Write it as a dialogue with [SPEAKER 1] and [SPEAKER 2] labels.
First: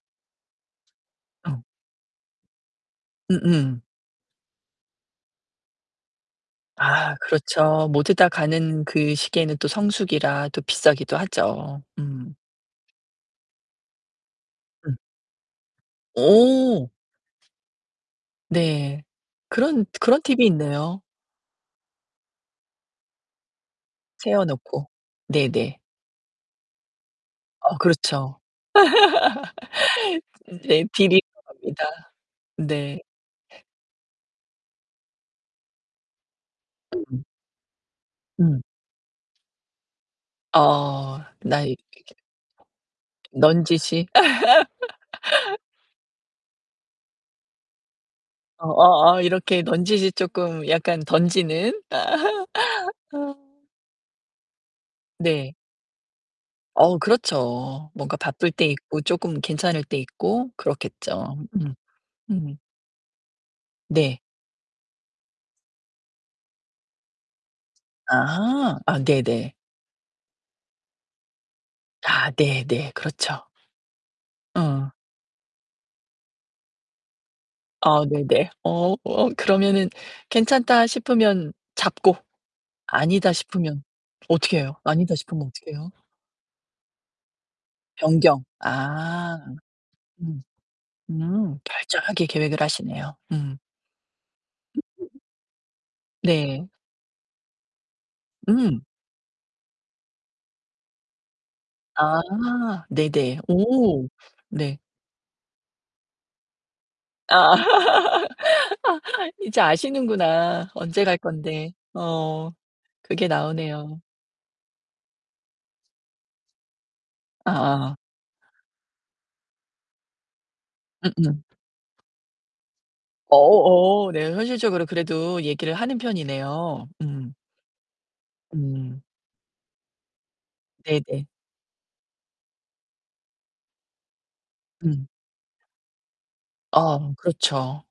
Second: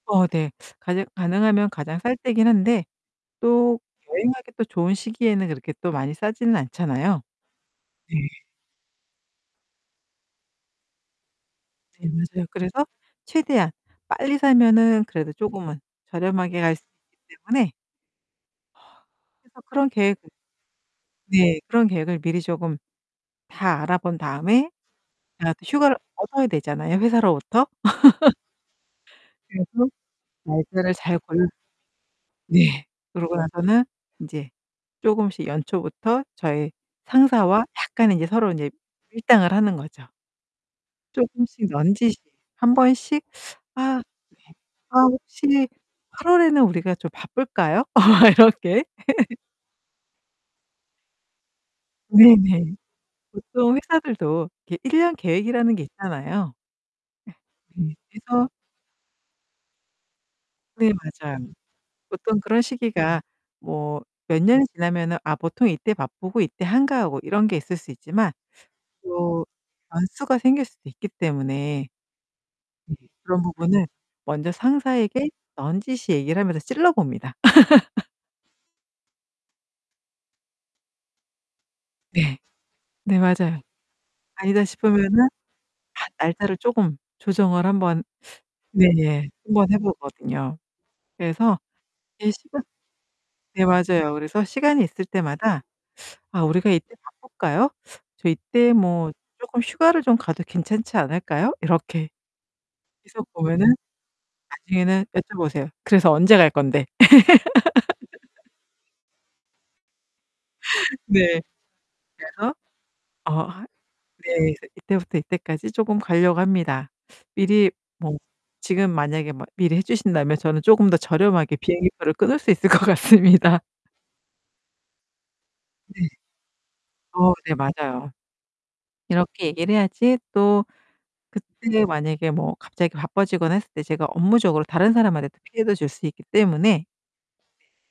[SPEAKER 1] 어 네. 가능
[SPEAKER 2] 어.
[SPEAKER 1] 가능하면 가장 쌀 때긴 한데 또
[SPEAKER 2] 음음.
[SPEAKER 1] 여행하기 또 좋은 시기에는 그렇게 또 많이 싸지는
[SPEAKER 2] 아
[SPEAKER 1] 않잖아요?
[SPEAKER 2] 그렇죠. 모두 다
[SPEAKER 1] 네.
[SPEAKER 2] 가는 그 시기에는 또 성수기라 또 비싸기도 하죠.
[SPEAKER 1] 네
[SPEAKER 2] 음.
[SPEAKER 1] 맞아요. 그래서 최대한 빨리
[SPEAKER 2] 음.
[SPEAKER 1] 사면은 그래도 쪼금은 저렴하게 갈 수
[SPEAKER 2] 오.
[SPEAKER 1] 있기 때문에
[SPEAKER 2] 네
[SPEAKER 1] 그래서
[SPEAKER 2] 그런
[SPEAKER 1] 그런
[SPEAKER 2] 그런
[SPEAKER 1] 계획을
[SPEAKER 2] 팁이 있네요.
[SPEAKER 1] 네. 그런 계획을 미리 조금 다 알아 본
[SPEAKER 2] 세워
[SPEAKER 1] 다음에
[SPEAKER 2] 놓고.
[SPEAKER 1] 어 또
[SPEAKER 2] 네네.
[SPEAKER 1] 휴가를 얻어야 되잖아요. 회사로부터.
[SPEAKER 2] 아 그렇죠.
[SPEAKER 1] 그래서
[SPEAKER 2] 네
[SPEAKER 1] 날짜를 잘
[SPEAKER 2] 비리 [unintelligible]
[SPEAKER 1] 골라
[SPEAKER 2] 합니다.
[SPEAKER 1] 네.
[SPEAKER 2] 네.
[SPEAKER 1] 그러고 나서는 인제 쪼금씩연초부터 저희
[SPEAKER 2] 음.
[SPEAKER 1] 상사와 약간 이제 서로
[SPEAKER 2] 음.
[SPEAKER 1] 이제 밀당을 하는 거죠.
[SPEAKER 2] 어 나
[SPEAKER 1] 쪼끔씩
[SPEAKER 2] 이 이렇게.
[SPEAKER 1] 넌지시 한번씩. 아. 예.
[SPEAKER 2] 넌지시.
[SPEAKER 1] "아 혹시 8월 에는 우리가 좀 바쁠까요?"
[SPEAKER 2] 어
[SPEAKER 1] 이렇게.
[SPEAKER 2] 어 어, 이렇게 넌지시 쪼끔 약간 던지는.
[SPEAKER 1] 네네. 보통 회사들도 이 1 년
[SPEAKER 2] 네.
[SPEAKER 1] 계획이라는 게 있잖아요.
[SPEAKER 2] 어 그렇죠.
[SPEAKER 1] 네,
[SPEAKER 2] 뭔가
[SPEAKER 1] 그래서.
[SPEAKER 2] 바쁠 때 있고, 조금 괜찮을 때 있고
[SPEAKER 1] 네
[SPEAKER 2] 그렇겠죠.
[SPEAKER 1] 맞아요.
[SPEAKER 2] 음.
[SPEAKER 1] 보통
[SPEAKER 2] 음.
[SPEAKER 1] 그런 시기가 뭐
[SPEAKER 2] 네.
[SPEAKER 1] 몇 년이 지나면은 아 보통 이때 바쁘고 이때 한가하고 이런 게 있을 수 있지만
[SPEAKER 2] 아, 아
[SPEAKER 1] 또
[SPEAKER 2] 네네.
[SPEAKER 1] 변수가 생길 수도 있기 때문에.
[SPEAKER 2] 아 네네.
[SPEAKER 1] 네 그런
[SPEAKER 2] 그렇죠.
[SPEAKER 1] 부분은 먼저
[SPEAKER 2] 어.
[SPEAKER 1] 상사에게 넌지시 얘기를 하면서 찔러 봅니다.
[SPEAKER 2] 아 네네. 어, 어 그러면은 괜찮다 싶으면 잡고
[SPEAKER 1] 네. 네
[SPEAKER 2] 아니다
[SPEAKER 1] 맞아요.
[SPEAKER 2] 싶으면 어떻게
[SPEAKER 1] 아니다
[SPEAKER 2] 해요? 아니다
[SPEAKER 1] 싶으면은
[SPEAKER 2] 싶으면 어떻게 해요?
[SPEAKER 1] 아 날짜를 쪼금 조정을 한번
[SPEAKER 2] 변경.
[SPEAKER 1] 네네.
[SPEAKER 2] 아.
[SPEAKER 1] 한번 해
[SPEAKER 2] 음.
[SPEAKER 1] 보거든요. 그래서
[SPEAKER 2] 음. 철저하게
[SPEAKER 1] 이
[SPEAKER 2] 계획을
[SPEAKER 1] 시간
[SPEAKER 2] 하시네요. 음.
[SPEAKER 1] 네 맞아요. 그래서 시간이 있을 때마다 "아, 우리가
[SPEAKER 2] 네.
[SPEAKER 1] 이때 바쁠까요? 저 이때
[SPEAKER 2] 응.
[SPEAKER 1] 뭐 쪼끔 휴가를 좀 가도 괜찮지 않을까요?" 이렇게.
[SPEAKER 2] 아
[SPEAKER 1] 그래서
[SPEAKER 2] 네네.
[SPEAKER 1] 보면은
[SPEAKER 2] 오 네.
[SPEAKER 1] 나중에는 여쭤보세요. "그래서 언제 갈 건데?"
[SPEAKER 2] 아. 아, 이제 아시는구나. 언제 갈
[SPEAKER 1] 네.
[SPEAKER 2] 건데 어
[SPEAKER 1] 그래서
[SPEAKER 2] 그게
[SPEAKER 1] 어 하
[SPEAKER 2] 나오네요.
[SPEAKER 1] 네 그래서 "이때부터 이때까지 조금 가려고 합니다. 미리
[SPEAKER 2] 아.
[SPEAKER 1] 뭐 지금 만약에 뭐 미리 해 주신다면 저는 조금 더
[SPEAKER 2] 음음.
[SPEAKER 1] 저렴하게 비행기표를 끊을 수 있을 것 같습니다."
[SPEAKER 2] 어 어. 네 현실적으로 그래도 얘기를 하는
[SPEAKER 1] 네.
[SPEAKER 2] 편이네요.
[SPEAKER 1] 어
[SPEAKER 2] 음.
[SPEAKER 1] 네, 맞아요.
[SPEAKER 2] 음.
[SPEAKER 1] 이렇게 얘기를 해야지 또
[SPEAKER 2] 네네.
[SPEAKER 1] 그때 만약에 뭐 갑자기 바빠지거나 했을 때 제가 업무적으로 다른
[SPEAKER 2] 음.
[SPEAKER 1] 사람한테도 피해도 줄 수 있기 때문에
[SPEAKER 2] 아, 그렇죠.